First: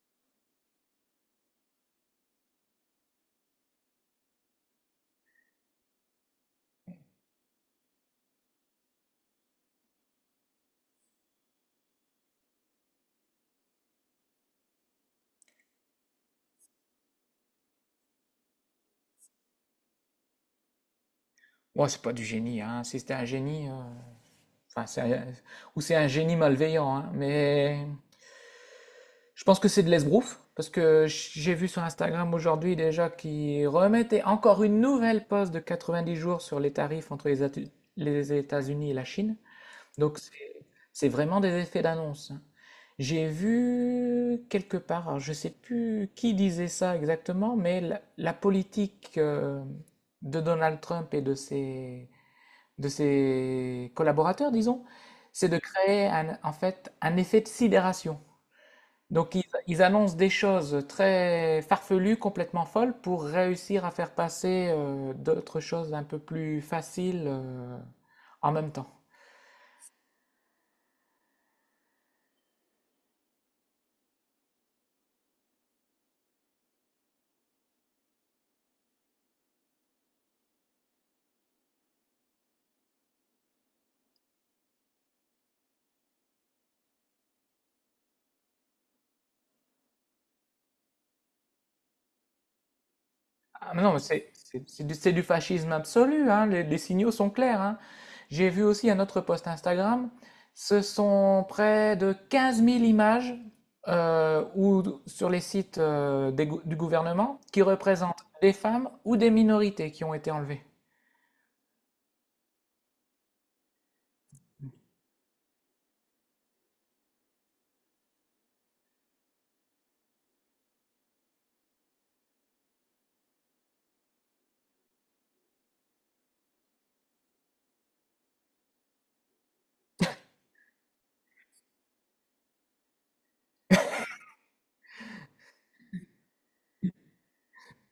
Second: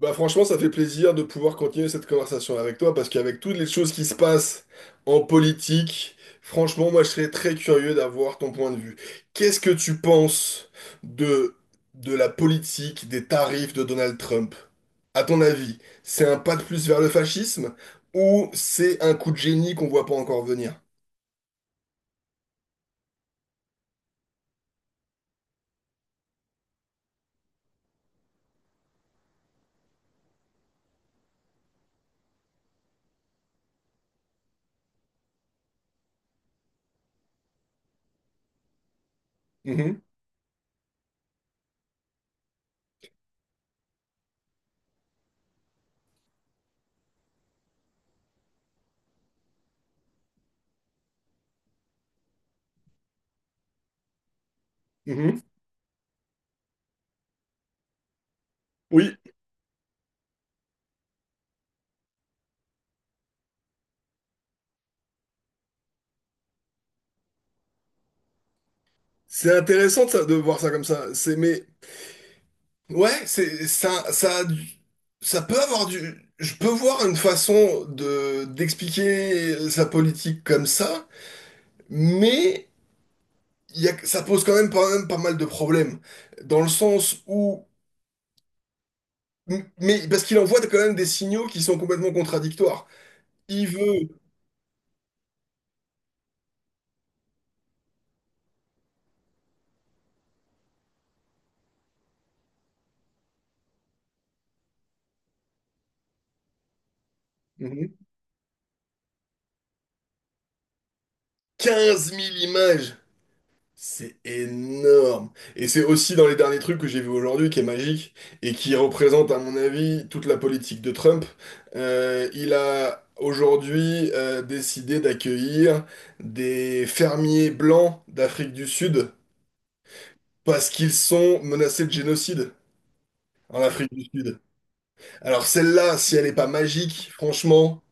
Bah franchement, ça fait plaisir de pouvoir continuer cette conversation avec toi parce qu'avec toutes les choses qui se passent en politique, franchement, moi je serais très curieux d'avoir ton point de vue. Qu'est-ce que tu penses de, de la politique des tarifs de Donald Trump? À ton avis, c'est un pas de plus vers le fascisme ou c'est un coup de génie qu'on voit pas encore venir? Ouais, c'est pas du génie, hein. Si c'était un génie, enfin, ou c'est un génie malveillant, hein. Mais je pense que c'est de l'esbrouf, parce que j'ai vu sur Instagram aujourd'hui déjà qu'ils remettaient encore une nouvelle pause de 90 jours sur les tarifs entre les États-Unis et la Chine. Mhm, Donc c'est vraiment des effets d'annonce, hein. J'ai vu quelque part, alors je sais plus qui disait ça exactement, mais la politique de Donald Trump et de ses collaborateurs, disons, mhm. c'est de créer un, en fait un effet de sidération. Oui, Donc ils annoncent des choses très farfelues, complètement folles, pour réussir à faire passer d'autres choses un peu plus faciles en même temps. c'est intéressant de voir ça comme ça. C'est mais ouais, c'est ça, ça peut avoir du. Je peux voir une façon de d'expliquer sa politique comme ça, mais il y a, ça pose quand même pas mal de problèmes. Dans le sens où. Mais parce qu'il envoie quand même des signaux qui sont complètement contradictoires. Il Ah, mais non, mais veut. C'est du fascisme absolu, hein. Les signaux sont clairs, hein. J'ai vu aussi un autre post Instagram, ce sont près de 15 000 images ou, sur les sites du gouvernement qui Mhm. représentent des femmes ou des minorités qui ont été enlevées. 15 000 images. C'est énorme. Et c'est aussi dans les derniers trucs que j'ai vu aujourd'hui qui est magique et qui représente, à mon avis, toute la politique de Trump. Il a aujourd'hui décidé d'accueillir des fermiers blancs d'Afrique du Sud parce qu'ils sont menacés de génocide en Afrique du Sud. Alors celle-là, si elle n'est pas magique, franchement,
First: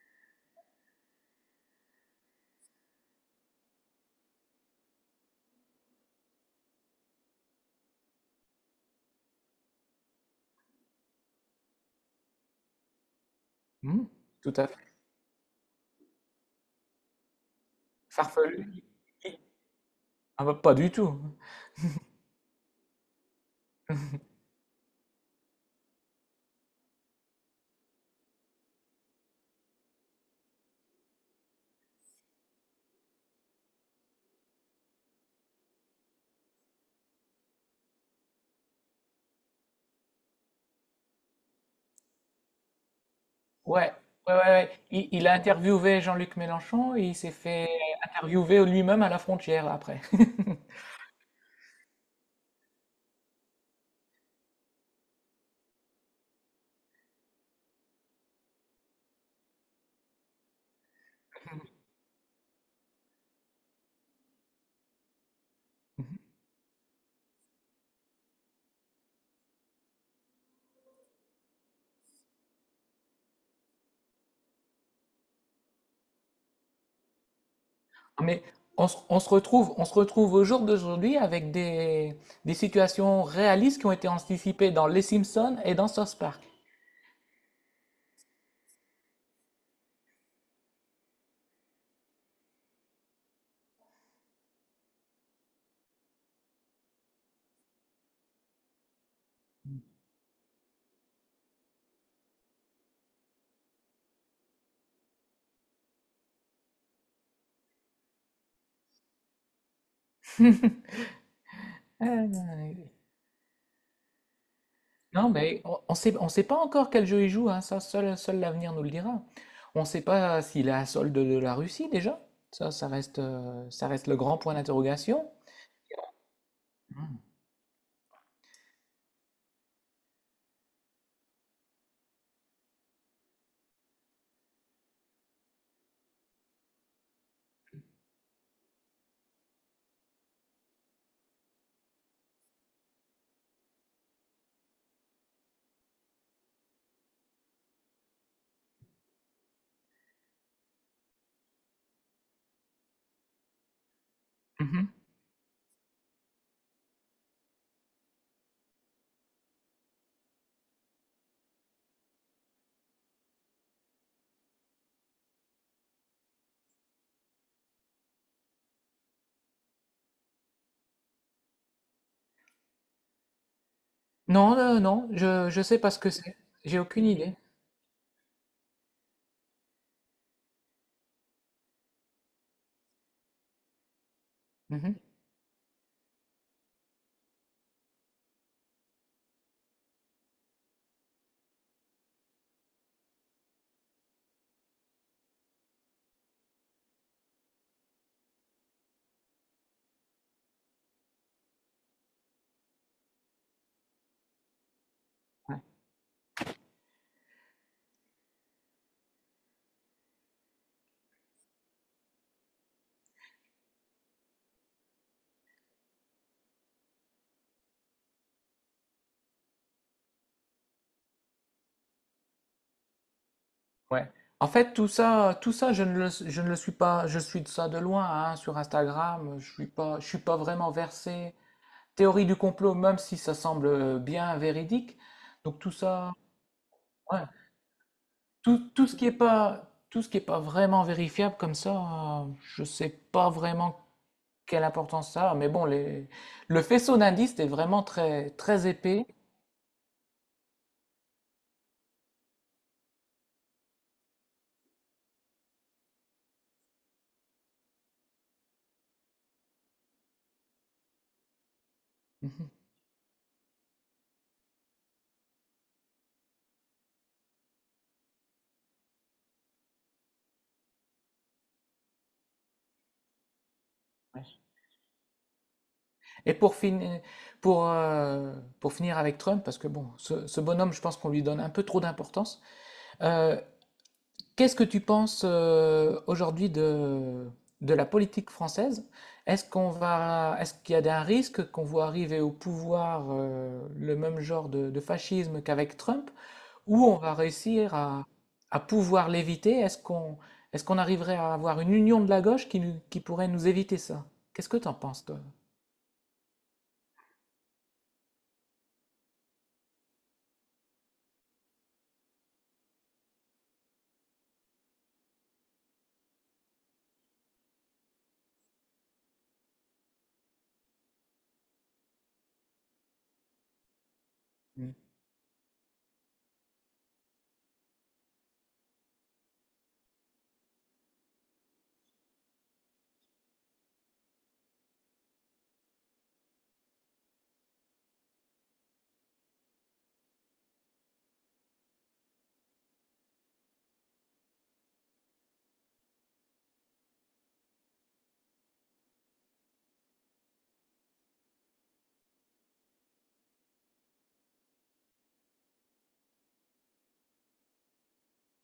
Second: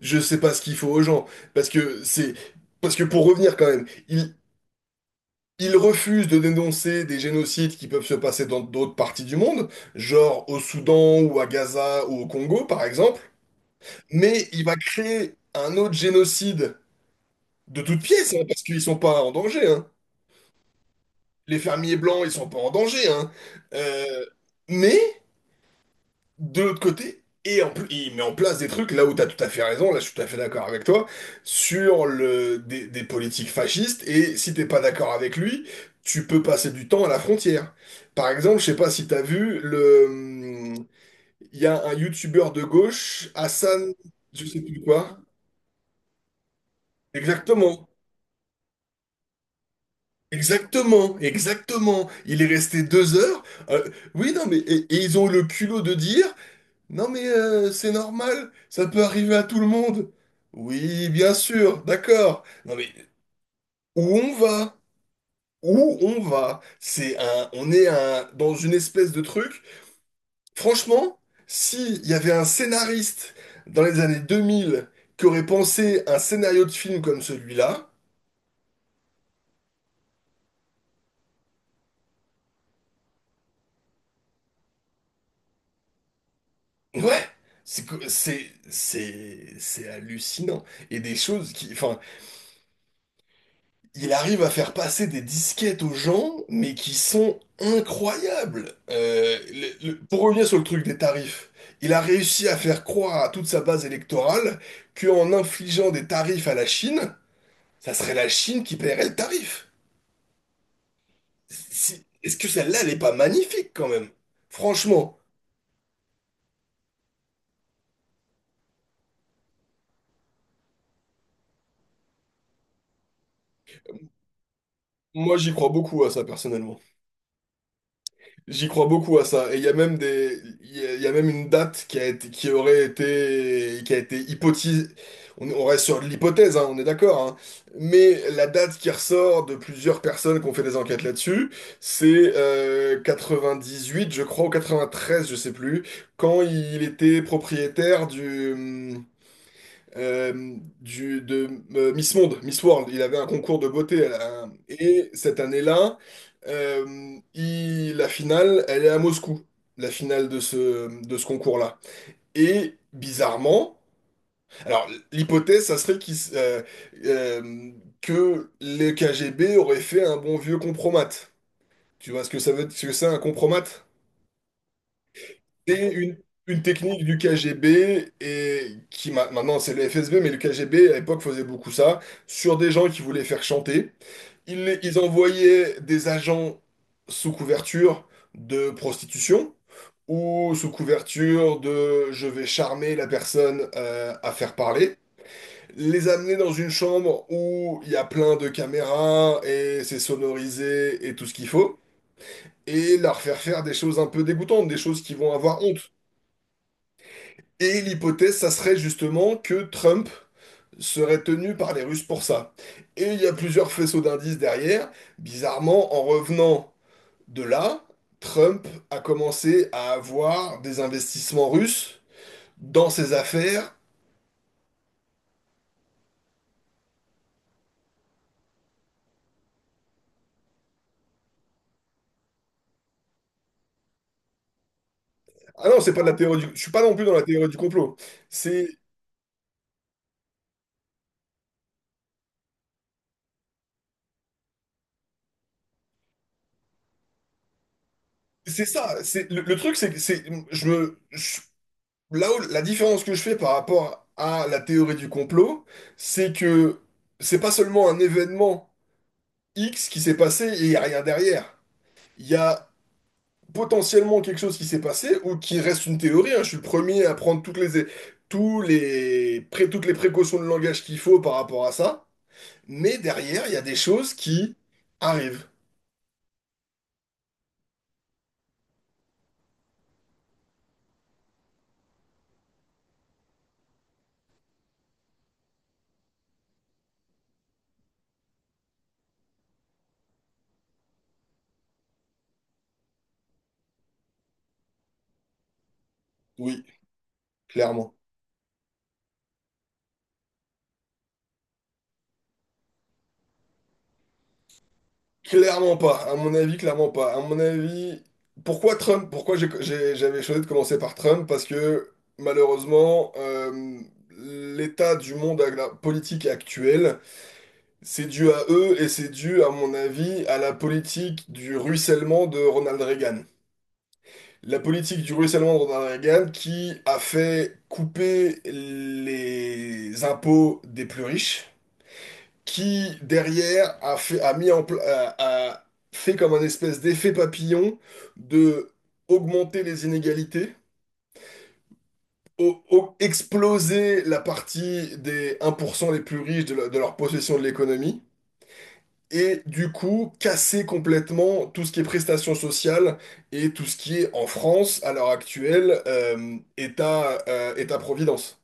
je sais pas ce qu'il faut aux gens. Parce que c'est... Parce que pour revenir quand même, il refuse de dénoncer des génocides qui peuvent se passer dans d'autres parties du monde, genre au Soudan ou à Gaza ou au Congo par exemple, Hmm, mais tout il à va fait. créer un autre génocide de toutes pièces, hein, parce Farfelu. qu'ils sont pas en danger, hein. Ah, bah, pas du tout. Les fermiers blancs, ils sont pas en danger, hein. Euh, mais de l'autre côté, et en plus, il met en place des trucs, là où tu as tout à fait raison, là je suis tout à fait d'accord avec toi, sur le, des politiques fascistes, et si t'es pas d'accord avec lui, tu peux passer du temps à la frontière. Par exemple, je sais pas si tu as vu, le, il y a un youtubeur de gauche, Ouais, Hassan, ouais, ouais, je sais ouais. plus Il, quoi. il a interviewé Jean-Luc Mélenchon et il s'est fait Exactement. interviewer lui-même à la frontière après. Exactement, exactement. Il est resté 2 heures. Euh, oui, non, mais et ils ont eu le culot de dire, non mais c'est normal, ça peut arriver à tout le monde. Oui, bien sûr, d'accord. Non mais où on va? Où on va? C'est un, on est un, dans une espèce de truc. Franchement, s'il y avait un scénariste dans les années 2000 qui aurait pensé un scénario de film comme celui-là, Mais on se retrouve, on se retrouve au jour d'aujourd'hui avec des situations réalistes qui ont été anticipées dans Les Simpsons et dans South Park. ouais, c'est hallucinant. Et des choses qui, enfin, il arrive à faire passer des disquettes aux gens, mais qui sont incroyables. Pour revenir sur le truc des tarifs, il a réussi à faire croire à toute sa base électorale qu'en infligeant des tarifs à la Chine, ça serait la Chine qui paierait le tarif. Est-ce que Euh, celle-là, elle n'est pas magnifique quand même? Franchement, non, mais on sait pas encore quel jeu il joue, hein. Seul l'avenir nous le dira. On ne sait pas s'il est à solde de la Russie déjà. Ça reste, ça reste le grand point d'interrogation. moi j'y crois beaucoup à ça personnellement. Mhm. J'y crois beaucoup à ça. Et il y a même des, il y a même une date qui a été, qui aurait été, qui a été hypothèse. On reste sur de l'hypothèse, hein, on est d'accord, hein. Mais la date qui ressort de plusieurs personnes qui ont fait des enquêtes là-dessus, c'est 98, je crois, ou 93, je sais plus, quand il était propriétaire du, de Miss Monde, Miss World. Il avait un concours de beauté. Mhm. Et cette année-là, la finale, elle est à Moscou, la finale de ce concours-là. Et bizarrement, alors l'hypothèse, ça serait euh, que les KGB auraient fait un bon vieux compromat. Tu vois ce que ça veut, ce que c'est un compromat? Non, non, je ne sais C'est pas ce que c'est. une J'ai technique aucune du idée. KGB et qui maintenant c'est le FSB, mais le KGB à l'époque faisait beaucoup ça sur des gens qui voulaient faire chanter. Ils envoyaient des agents sous couverture de prostitution ou sous couverture de je vais charmer la personne à faire parler. Les amener dans une chambre où il y a plein de caméras et c'est sonorisé et tout ce qu'il faut. Et leur faire faire des choses un peu dégoûtantes, des choses qui vont Mhm. avoir honte. Et l'hypothèse, ça serait justement que Trump serait tenu par les Russes pour ça. Et il y a plusieurs faisceaux d'indices derrière. Bizarrement, en revenant de là, Trump a commencé à avoir des investissements russes dans ses affaires. Ouais. En fait, tout ça, je ne le suis pas. Je suis de ça de loin, hein, sur Instagram. Je suis pas vraiment versé théorie du complot, même si ça semble bien véridique. Donc Ah tout non, c'est pas de ça, la théorie du... Je suis pas non plus dans ouais. la théorie du complot. C'est Tout ce qui est pas, tout ce qui est pas vraiment vérifiable comme ça, je sais pas vraiment quelle importance ça a. Mais bon, les, le faisceau d'indices est vraiment très, c'est très ça. épais. C'est le truc, c'est que c'est je me je- là où la différence que je fais par rapport à la théorie du complot, c'est que c'est pas seulement un événement X qui s'est passé et il n'y a rien derrière. Il y a potentiellement quelque chose qui s'est passé ou qui reste une théorie, hein. Je suis le premier à prendre toutes les, toutes les précautions de langage qu'il faut par rapport à ça. Mais derrière, il y a des choses Mhm. qui arrivent. Et pour, fin- pour, euh, pour finir avec Trump, parce que bon, ce bonhomme, je pense qu'on lui donne un peu trop d'importance, euh, qu'est-ce que tu penses aujourd'hui de la politique française? Est-ce qu'il y a un risque qu'on voit arriver au pouvoir le même genre de fascisme qu'avec Trump, Oui, ou on va réussir clairement. À pouvoir l'éviter? Est-ce qu'on arriverait à avoir une union de la gauche qui pourrait nous éviter ça? Qu'est-ce que tu en penses, toi? Clairement pas. À mon avis, clairement pas. À mon avis, pourquoi Trump? Pourquoi j'avais choisi de commencer par Trump? Parce que malheureusement, l'état du monde politique actuel, c'est dû à eux et c'est dû, à mon avis, à la politique du ruissellement de Ronald Reagan. La Mm. politique du ruissellement de Ronald Reagan qui a fait couper les impôts des plus riches, qui derrière a mis en pla- a fait comme un espèce d'effet papillon de augmenter les inégalités, exploser la partie des 1% les plus riches de leur possession de l'économie et du coup casser complètement tout ce qui est prestations sociales et tout ce qui est en France à l'heure actuelle État, État-providence.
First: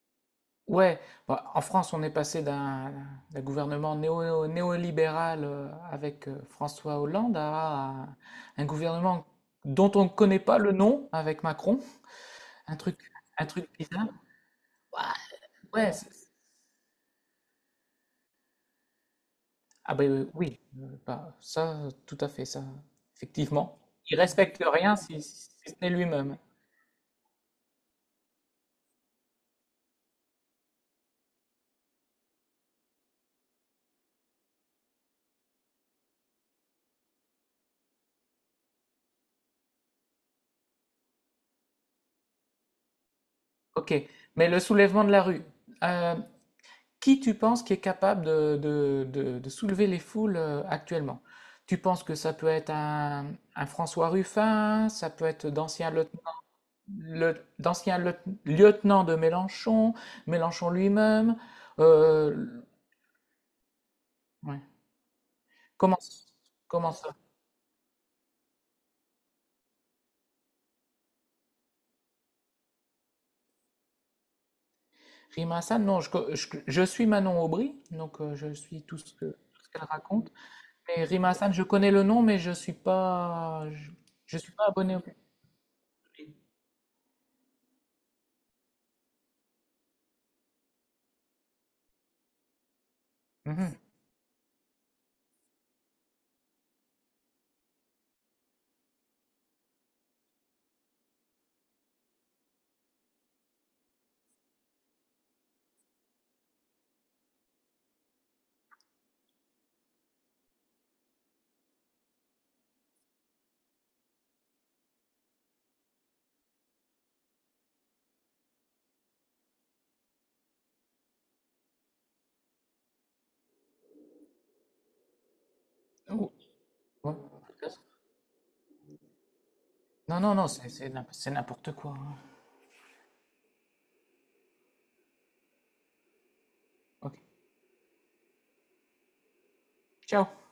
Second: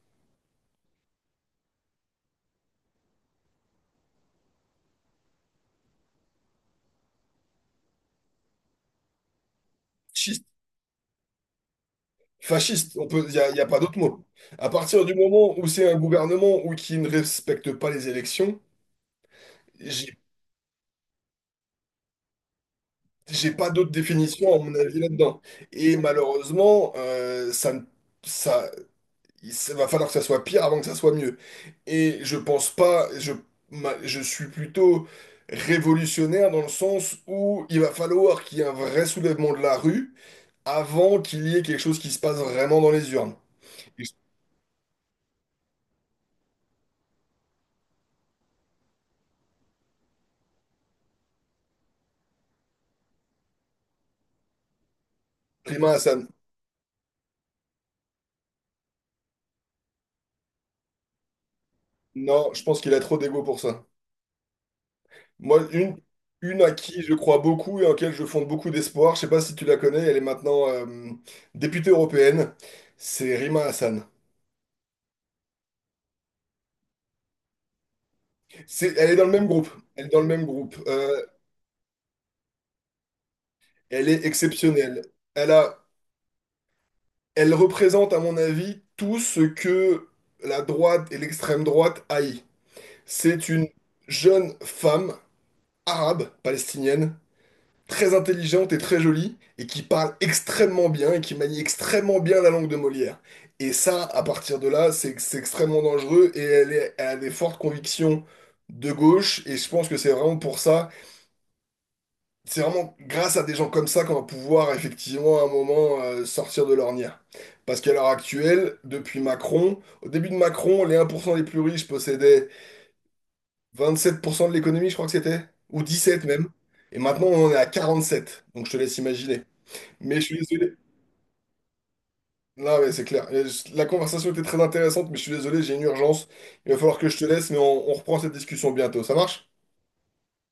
Ouais, bah, en France, on est passé d'un gouvernement néolibéral avec François Hollande à un gouvernement dont on ne connaît Fasciste. pas le nom avec Macron. Un Fasciste, truc, on peut, il n'y un a, y a truc pas d'autre bizarre. mot. À partir du moment où c'est Ouais, un c'est- gouvernement ou qui ne respecte pas les élections, ah ben j'ai oui, bah, tout à fait, ça, j'ai pas effectivement. d'autre Il définition à respecte mon rien avis si, là-dedans. si ce n'est Et lui-même. malheureusement, ça, ne- ça, va falloir que ça soit pire avant que ça soit mieux. Et je pense pas, je suis plutôt révolutionnaire dans le sens où il va falloir qu'il y ait un vrai soulèvement de la rue avant qu'il y ait quelque chose qui se passe vraiment dans les urnes. Ok, Et mais le soulèvement de la rue. euh, Qui tu penses qui est capable de, de soulever les foules actuellement? Tu penses que ça peut être un François Ruffin, ça peut être d'anciens Prima lieutenants Hassan, le- d'anciens lieu- lieutenants de Mélenchon, Mélenchon lui-même. non, euh, je pense qu'il a trop d'ego pour ça. ouais. Moi, Comment, une à comment qui je ça? crois beaucoup et en laquelle je fonde beaucoup d'espoir, je sais pas si tu la connais, elle est maintenant députée européenne, c'est Rima Hassan. Rima Hassan? Non, je suis Manon Aubry, donc je suis C'est, elle est dans le même tout groupe. ce qu'elle Elle est dans le raconte. même groupe. Mais Rima Hassan, je connais le nom, Elle est je suis pas abonné exceptionnelle. au- Elle a, elle représente, à mon avis, tout ce que la droite et l'extrême droite haït. C'est une Mhm. jeune femme arabe, palestinienne, très intelligente et très jolie, et qui parle extrêmement bien et qui manie extrêmement bien la langue de Molière. Et ça, à partir de là, c'est extrêmement dangereux et elle a des fortes convictions de gauche, et je pense que c'est vraiment pour ça. C'est vraiment grâce à des gens comme ça qu'on va pouvoir effectivement à un moment sortir de l'ornière. Parce qu'à l'heure actuelle, depuis Macron, au début de Macron, les 1% les plus riches possédaient 27% de l'économie, je crois que c'était, ou 17 Ou- même. Et ouais. maintenant, on en est à 47. Donc je te laisse imaginer. Mais Non, je non, suis non, désolé. C'est n'importe quoi, hein. Non, mais c'est clair. La conversation était très intéressante, mais je suis désolé, j'ai une urgence. Il va falloir que Ok. je te laisse, mais on reprend cette discussion bientôt. Ça marche? Ciao.